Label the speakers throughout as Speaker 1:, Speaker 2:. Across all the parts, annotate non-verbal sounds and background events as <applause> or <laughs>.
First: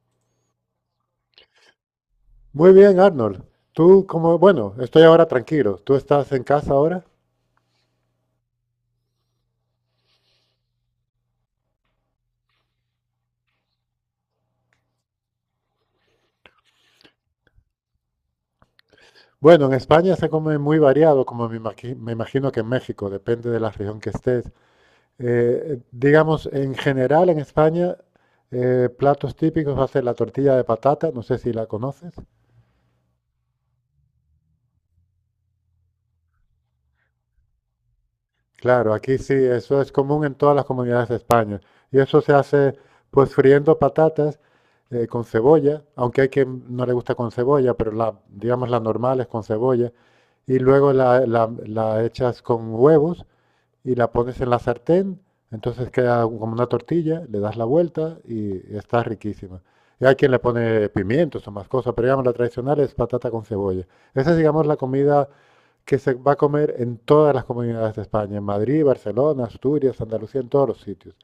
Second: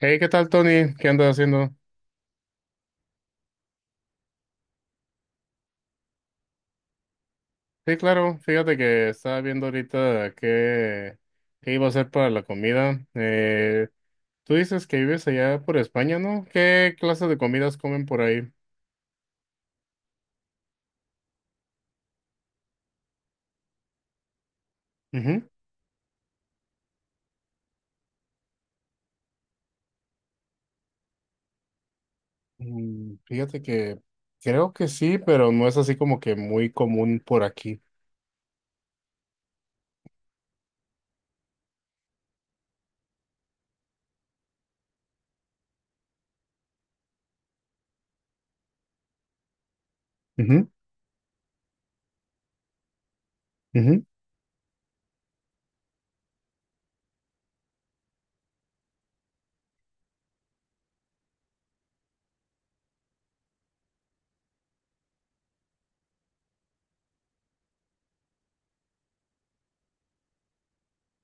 Speaker 1: Hey, ¿qué tal, Tony? ¿Qué andas haciendo?
Speaker 2: Muy bien, Arnold. Tú como, bueno, estoy ahora tranquilo. ¿Tú estás en casa ahora?
Speaker 1: Sí, claro, fíjate que estaba viendo ahorita qué, qué iba a hacer para la comida. Tú dices que vives allá por España, ¿no? ¿Qué clase de comidas comen por ahí?
Speaker 2: Bueno, en España se come muy variado, como me imagino que en México, depende de la región que estés.
Speaker 1: Ujú.
Speaker 2: Digamos, en general en España, platos típicos va a ser la tortilla de patata, no sé si la conoces.
Speaker 1: Fíjate que creo que sí, pero no es así como que muy común por aquí.
Speaker 2: Claro, aquí sí, eso es común en todas las comunidades de España. Y eso se hace pues friendo patatas con cebolla, aunque hay quien no le gusta con cebolla, pero digamos la normal es con cebolla. Y
Speaker 1: Ujú,
Speaker 2: luego la echas con huevos y
Speaker 1: ujú.
Speaker 2: la pones en la sartén, entonces queda como una tortilla, le das la vuelta y está riquísima. Y hay quien le pone pimientos o más cosas, pero digamos la tradicional es patata con cebolla. Esa es, digamos, la comida que se va a comer en todas las comunidades de España, en Madrid, Barcelona, Asturias, Andalucía, en todos los sitios.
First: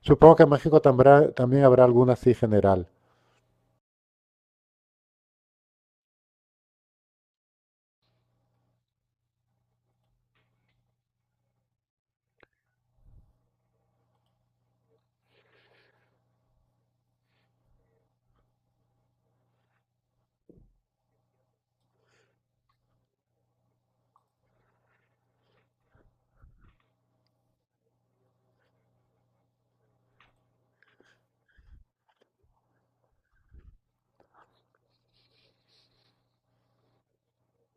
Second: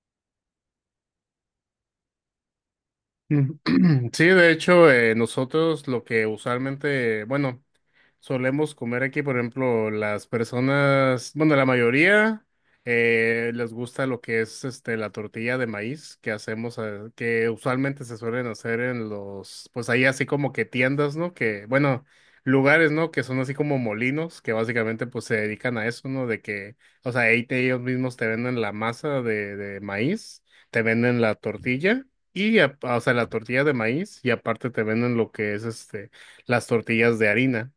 Speaker 2: Supongo que en México también habrá alguna así general.
Speaker 1: Ujú. <clears throat> Sí, de hecho, nosotros lo que usualmente, bueno, solemos comer aquí, por ejemplo, las personas, bueno, la mayoría les gusta lo que es este la tortilla de maíz que hacemos, que usualmente se suelen hacer en los, pues ahí así como que tiendas, ¿no? Que, bueno, lugares, ¿no? Que son así como molinos, que básicamente pues se dedican a eso, ¿no? De que, o sea, ellos mismos te venden la masa de maíz, te venden la tortilla. Y, o sea, la tortilla de maíz y aparte te venden lo que es este, las tortillas de harina.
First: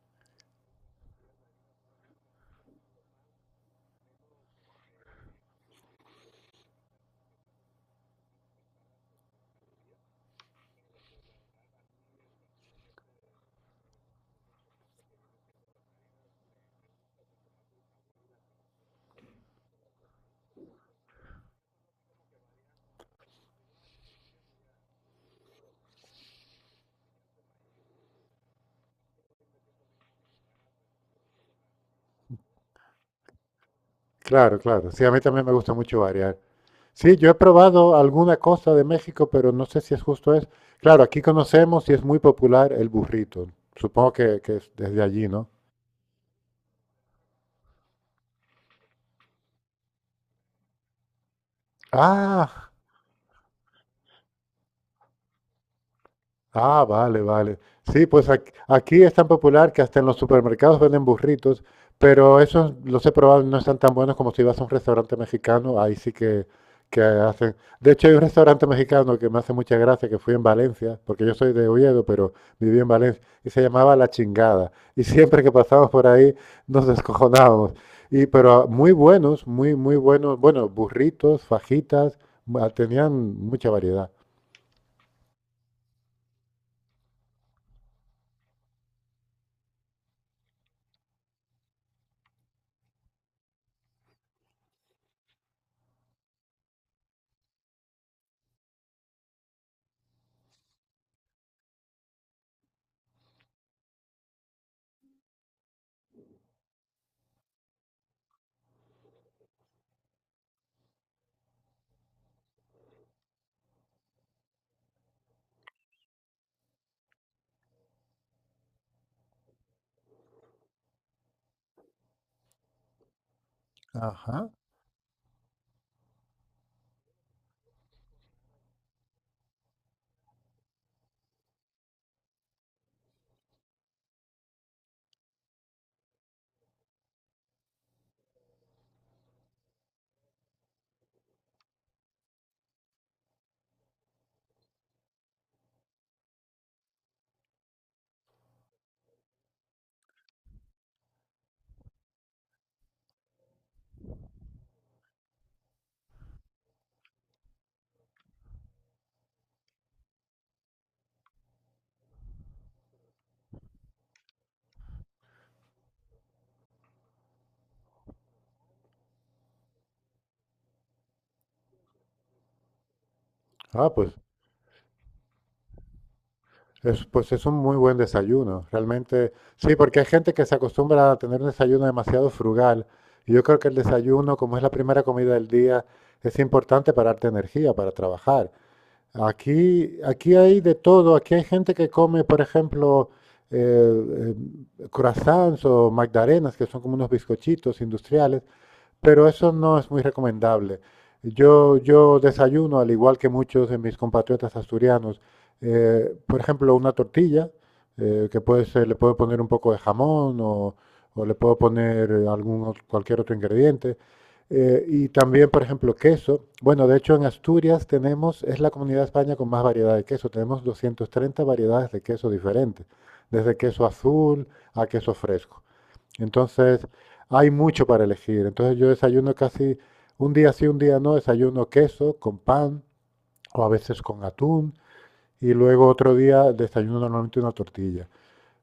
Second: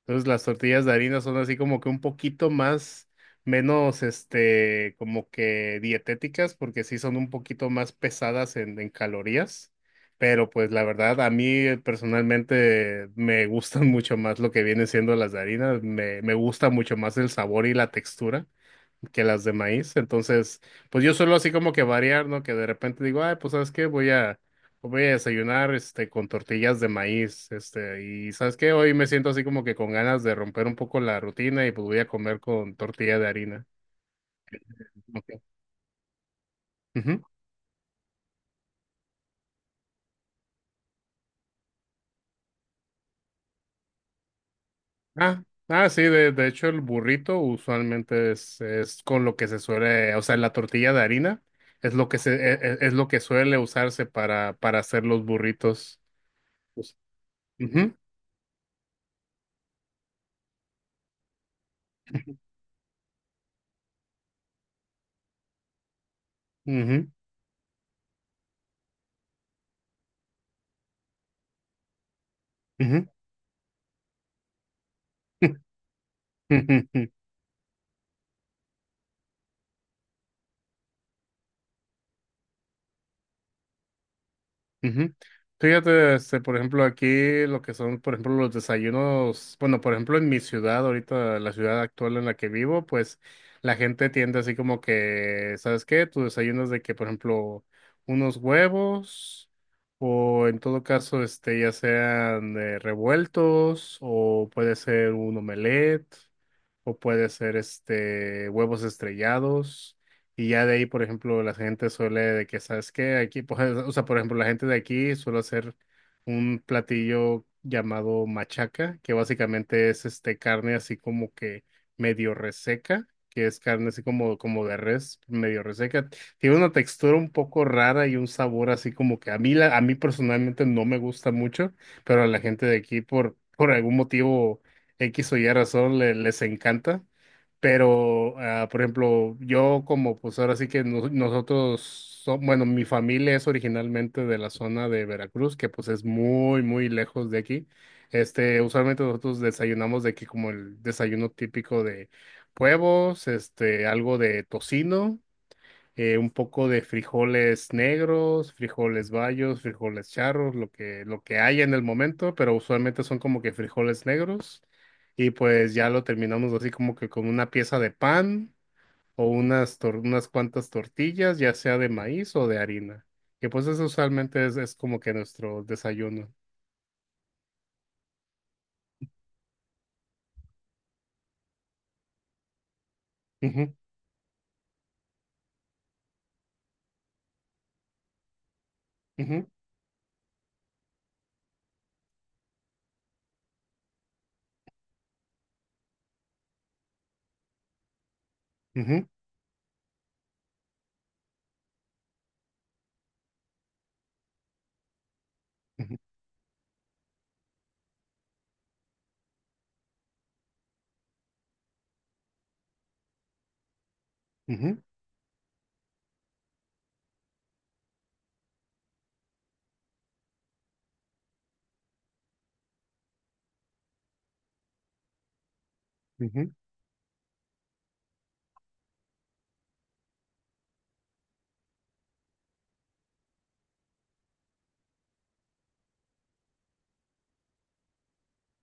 Speaker 1: Entonces las tortillas de harina son así como que un poquito más, menos, este, como que dietéticas porque sí son un poquito más pesadas en calorías. Pero pues la verdad, a mí personalmente me <laughs> gustan mucho más lo que vienen siendo las de harina. Me gusta mucho más el sabor y la textura que las de maíz. Entonces, pues yo suelo así como que variar, ¿no? Que de repente digo, ay, pues ¿sabes qué? Voy a desayunar, este, con tortillas de maíz, este, y ¿sabes qué? Hoy me siento así como que con ganas de romper un poco la rutina y pues voy a comer con tortilla de harina.
Speaker 2: Claro, claro. Sí, a mí
Speaker 1: Ok.
Speaker 2: también me gusta mucho variar. Sí,
Speaker 1: Ujú.
Speaker 2: yo he probado alguna cosa de México, pero no sé si es justo es. Claro, aquí conocemos y es muy popular el burrito. Supongo que es desde allí,
Speaker 1: Ah,
Speaker 2: ¿no?
Speaker 1: ah, sí, de hecho el burrito usualmente es con lo que se suele, o sea, la tortilla de harina es lo que se,
Speaker 2: Ah,
Speaker 1: es, lo que suele usarse para hacer los burritos.
Speaker 2: Ah,
Speaker 1: Pues,
Speaker 2: vale, vale.
Speaker 1: ujú,
Speaker 2: Sí, pues aquí, es tan popular que hasta en los supermercados venden burritos, pero esos los he probado y no están tan buenos como si vas a un restaurante mexicano, ahí sí que
Speaker 1: ujú,
Speaker 2: hacen. De hecho, hay un restaurante mexicano que me hace mucha gracia, que fui en Valencia, porque yo soy de Oviedo, pero viví en
Speaker 1: ujú.
Speaker 2: Valencia, y se llamaba La Chingada. Y siempre que
Speaker 1: <laughs>
Speaker 2: pasábamos por ahí nos
Speaker 1: <laughs>
Speaker 2: descojonábamos. Y, pero muy buenos, muy buenos, bueno, burritos, fajitas, tenían mucha variedad.
Speaker 1: Ujú. Fíjate, este, por ejemplo, aquí lo que son, por ejemplo, los desayunos, bueno, por ejemplo, en mi ciudad, ahorita, la ciudad actual en la que vivo, pues la gente tiende así como que, ¿sabes qué? Tu desayuno es de que, por ejemplo, unos huevos o en todo caso, este, ya sean revueltos o puede ser un omelette o puede ser, este, huevos estrellados. Y ya de ahí, por ejemplo, la gente suele de que, ¿sabes qué? Aquí, pues, <laughs> o sea, por ejemplo, la gente de aquí suele hacer un platillo llamado machaca, que básicamente es este carne así como que medio reseca, que es carne así como,
Speaker 2: Ajá.
Speaker 1: como de res, medio reseca. Tiene una textura un poco rara y un sabor así como que a mí, la, a mí personalmente no me gusta mucho, pero a la gente de aquí por algún motivo X o Y razón les encanta. Pero, ah, por ejemplo, yo como pues ahora sí que nosotros, bueno, mi familia es originalmente de la zona de Veracruz, que pues es muy, muy lejos de aquí. Este, usualmente nosotros desayunamos de aquí como el desayuno típico de huevos, este, algo de tocino un poco de frijoles negros, frijoles bayos, frijoles charros, lo que haya en el momento, pero usualmente son como que frijoles negros. Y pues ya lo terminamos así como que con una pieza de pan o unas, unas cuantas tortillas, ya sea de maíz o de harina. Que pues eso
Speaker 2: Ah, pues
Speaker 1: usualmente es como que nuestro desayuno.
Speaker 2: Pues es un muy buen desayuno, realmente. Sí, porque hay gente que se acostumbra a tener un desayuno demasiado frugal. Y yo creo que
Speaker 1: Ujú,
Speaker 2: el desayuno, como es la primera comida del día, es importante para darte energía, para trabajar.
Speaker 1: ujú,
Speaker 2: Aquí, aquí hay de todo. Aquí hay gente que come, por ejemplo, eh, croissants o magdalenas, que son como unos bizcochitos industriales,
Speaker 1: ujú,
Speaker 2: pero eso no es muy recomendable. Yo desayuno, al igual que muchos de mis compatriotas asturianos,
Speaker 1: ujú,
Speaker 2: por ejemplo, una tortilla, que le puedo poner un poco de jamón o le puedo poner algún, cualquier otro ingrediente.
Speaker 1: ujú,
Speaker 2: Y también, por ejemplo, queso. Bueno, de hecho, en Asturias tenemos, es la comunidad de España con más variedad de queso. Tenemos 230 variedades de queso diferentes, desde queso azul a queso fresco.
Speaker 1: ujú,
Speaker 2: Entonces, hay mucho para elegir. Entonces, yo desayuno casi un día sí, un día no, desayuno queso con pan o a veces con atún y luego otro día desayuno normalmente una tortilla,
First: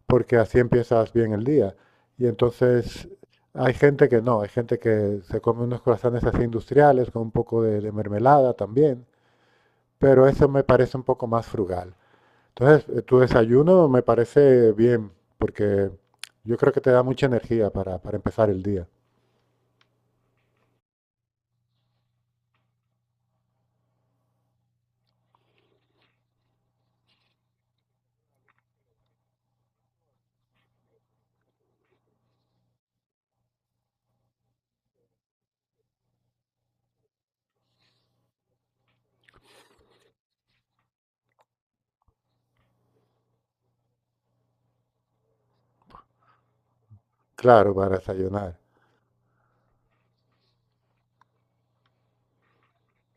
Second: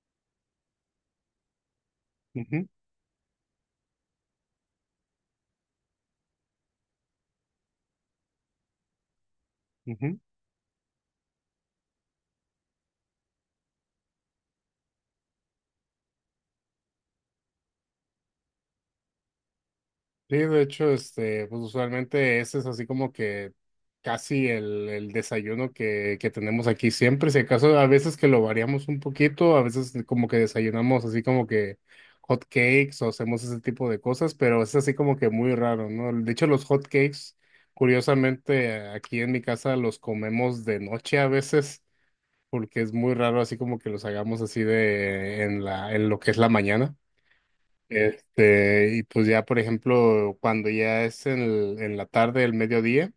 Speaker 2: porque así empiezas bien el día. Y
Speaker 1: ujú,
Speaker 2: entonces hay gente que no, hay gente que se come unos croissants así industriales con un poco de mermelada también,
Speaker 1: ujú,
Speaker 2: pero eso me parece un poco más frugal. Entonces, tu desayuno me parece bien, porque yo creo que te da mucha energía para empezar el día.
Speaker 1: sí, de hecho, este, pues usualmente ese es así como que casi el desayuno que tenemos aquí siempre. Si acaso a veces que lo variamos un poquito, a veces como que desayunamos así como que hot cakes o hacemos ese tipo de cosas, pero es así como que muy raro, ¿no? De hecho, los hot cakes, curiosamente, aquí en mi casa los comemos de noche a veces, porque es muy raro así como que los hagamos así de en lo que es la mañana.
Speaker 2: Claro, para desayunar.
Speaker 1: Este, y pues ya, por ejemplo, cuando ya es en la tarde, el mediodía,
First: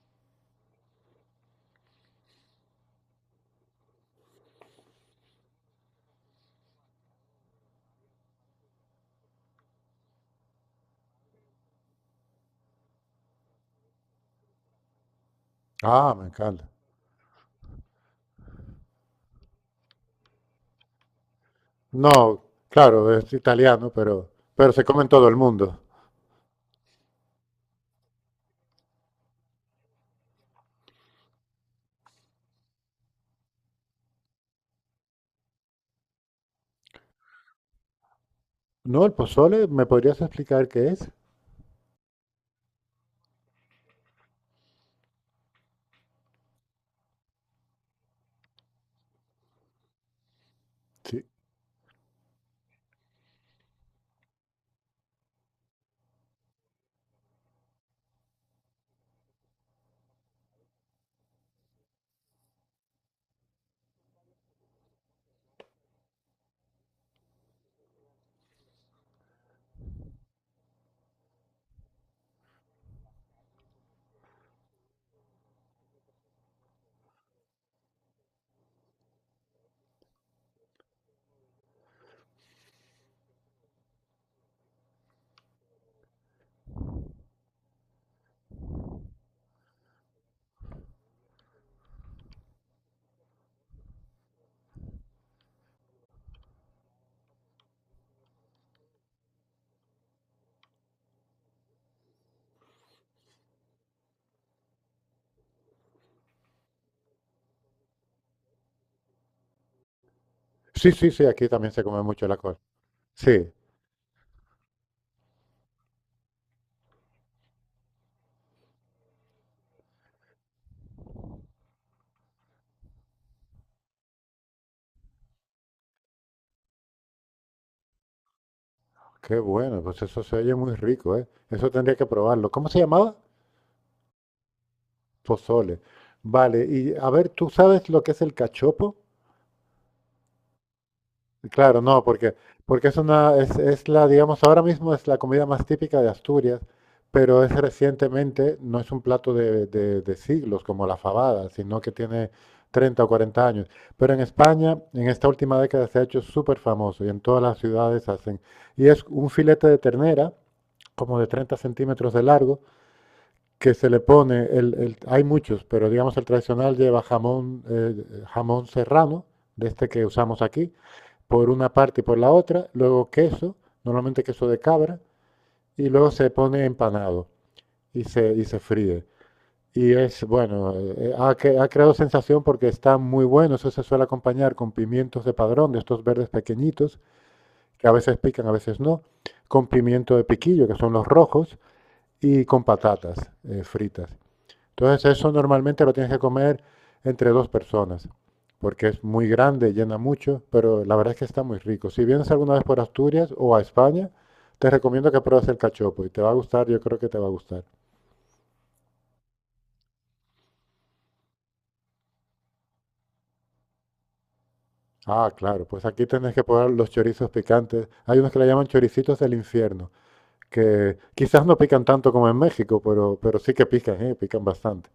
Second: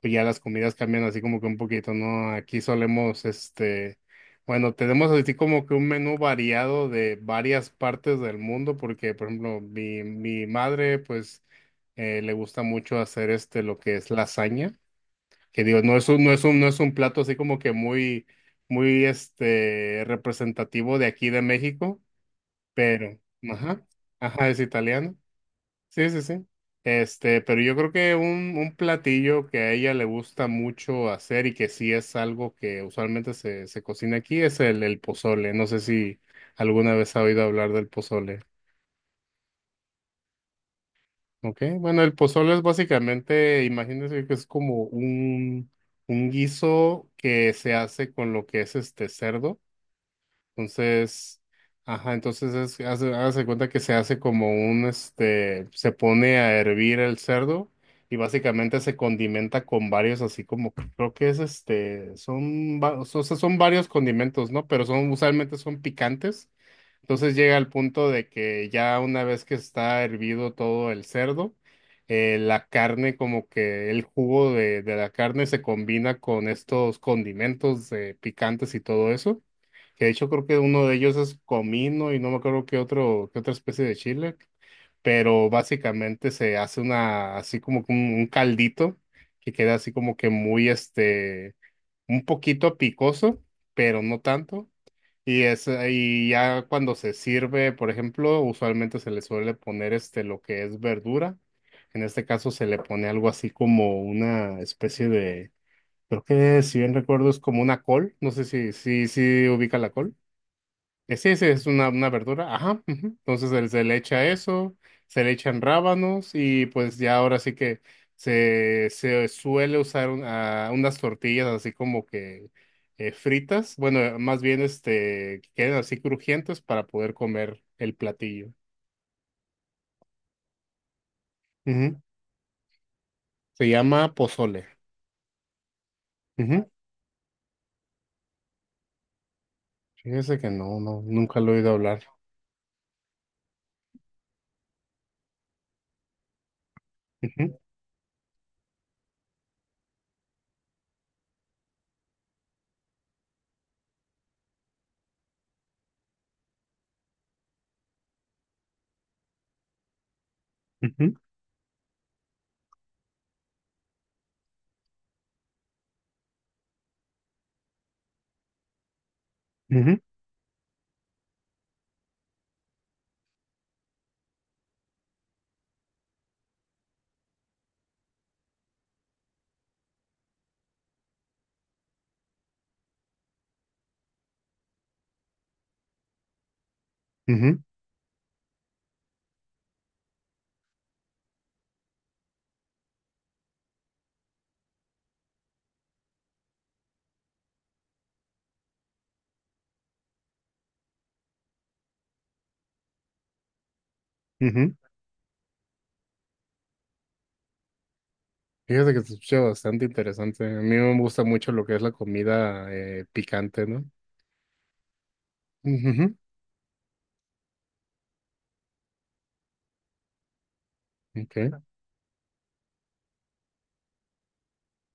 Speaker 1: pues ya las comidas cambian así como que un poquito, ¿no? Aquí solemos, este, bueno, tenemos así como que un menú variado de varias partes del mundo, porque, por ejemplo, mi madre, pues, le gusta mucho hacer este, lo que es lasaña, que digo,
Speaker 2: Ah, me
Speaker 1: no
Speaker 2: encanta.
Speaker 1: es un plato así como que muy, muy, este, representativo de aquí de México,
Speaker 2: No, claro,
Speaker 1: pero,
Speaker 2: es
Speaker 1: ajá,
Speaker 2: italiano,
Speaker 1: ajá, es
Speaker 2: pero se come en
Speaker 1: italiano.
Speaker 2: todo el mundo.
Speaker 1: Sí, sí, sí. Este, pero yo creo que un platillo que a ella le gusta mucho hacer y que sí es algo que usualmente se cocina aquí es el pozole. No sé si alguna vez ha oído hablar del pozole.
Speaker 2: No, el pozole, ¿me podrías explicar qué es?
Speaker 1: ¿Ok? Bueno, el pozole es básicamente, imagínense que es como un guiso que se hace con lo que es este cerdo.
Speaker 2: Sí,
Speaker 1: Entonces, ajá, entonces es, hace, hágase cuenta que se hace como un, este, se pone a hervir el cerdo y básicamente se condimenta con varios, así como, que creo que es este, son, o sea, son varios condimentos, ¿no? Pero son, usualmente son picantes. Entonces llega al punto de que ya una vez que está hervido todo el cerdo, la carne, como que el jugo de la carne se combina con estos condimentos picantes y todo eso. Que de hecho creo que uno de ellos es comino y no me acuerdo qué otro, qué otra especie de chile, pero básicamente se hace una, así como que un caldito que queda así como que muy, este, un poquito picoso, pero no tanto. Y es, y ya cuando se sirve, por ejemplo, usualmente se le suele poner este, lo que es verdura. En este caso se le pone algo así como una especie de, creo que si bien recuerdo es como una col, no sé si ubica la col.
Speaker 2: sí, sí, sí,
Speaker 1: Sí, sí,
Speaker 2: aquí
Speaker 1: es
Speaker 2: también se come
Speaker 1: una
Speaker 2: mucho la
Speaker 1: verdura,
Speaker 2: col.
Speaker 1: ajá. Ujú.
Speaker 2: Sí,
Speaker 1: Entonces se le echa eso, se le echan rábanos y pues ya ahora sí que se suele usar ah, unas tortillas así como que fritas, bueno, más bien este, que queden así crujientes para poder comer el platillo.
Speaker 2: qué bueno, pues eso se oye muy rico, ¿eh? Eso tendría
Speaker 1: Ujú.
Speaker 2: que probarlo. ¿Cómo se llamaba?
Speaker 1: Se llama pozole.
Speaker 2: Pozole. Vale,
Speaker 1: Ujú.
Speaker 2: y a ver, ¿tú sabes lo que es el cachopo?
Speaker 1: Fíjese que no, no, nunca lo he oído
Speaker 2: Claro,
Speaker 1: hablar.
Speaker 2: no, porque, porque es una, es la, digamos, ahora mismo es la comida más típica de Asturias, pero es
Speaker 1: Ujú,
Speaker 2: recientemente, no es un plato de, de siglos como la fabada, sino que tiene 30 o 40 años. Pero en España, en esta última década se ha hecho súper famoso y en todas las ciudades hacen. Y es un filete de ternera,
Speaker 1: ujú,
Speaker 2: como de 30 centímetros de largo, que se le pone, hay muchos, pero digamos el tradicional lleva jamón, jamón serrano, de este
Speaker 1: ujú,
Speaker 2: que usamos aquí por una parte y por la otra, luego queso, normalmente queso de cabra, y luego se pone empanado y se fríe. Y es, bueno, ha creado sensación porque está muy bueno, eso se suele acompañar con pimientos de padrón, de estos verdes pequeñitos,
Speaker 1: ujú,
Speaker 2: que a veces pican, a veces no, con pimiento de piquillo, que son los rojos, y con patatas fritas. Entonces eso normalmente lo tienes que comer entre dos personas, porque es muy grande, llena mucho, pero la verdad es que está muy rico. Si vienes alguna vez por Asturias o a España, te
Speaker 1: ujú.
Speaker 2: recomiendo que pruebes el cachopo y te va a gustar, yo creo que te va a gustar.
Speaker 1: Fíjate que se escucha bastante interesante. A mí me gusta mucho lo que es la comida picante, ¿no?
Speaker 2: Ah, claro, pues aquí
Speaker 1: Ujujú,
Speaker 2: tenés que probar los chorizos picantes. Hay unos que le llaman choricitos del infierno, que quizás
Speaker 1: okay.
Speaker 2: no pican tanto como en México, pero sí que pican, ¿eh? Pican bastante.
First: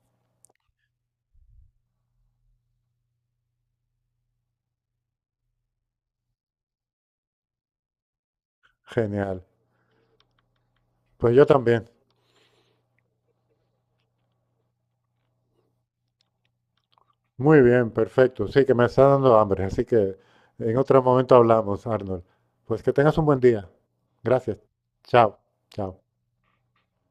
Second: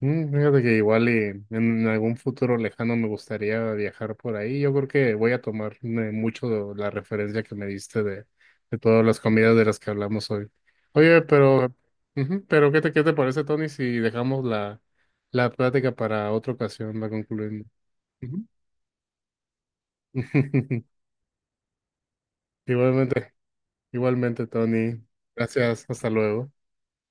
Speaker 1: Fíjate que igual y en algún futuro lejano me gustaría viajar por ahí. Yo creo que voy a tomar mucho la referencia que me diste de todas las
Speaker 2: Genial.
Speaker 1: comidas de las que hablamos hoy. Oye,
Speaker 2: Pues yo
Speaker 1: pero,
Speaker 2: también.
Speaker 1: ujú, pero qué te parece, Tony, si dejamos la plática para otra ocasión, la
Speaker 2: Muy
Speaker 1: concluimos?
Speaker 2: bien,
Speaker 1: Ujú.
Speaker 2: perfecto. Sí, que me está dando hambre, así que en
Speaker 1: <laughs>
Speaker 2: otro momento hablamos, Arnold. Pues que tengas un
Speaker 1: Igualmente,
Speaker 2: buen día.
Speaker 1: igualmente,
Speaker 2: Gracias.
Speaker 1: Tony.
Speaker 2: Chao,
Speaker 1: Gracias,
Speaker 2: chao.
Speaker 1: hasta luego.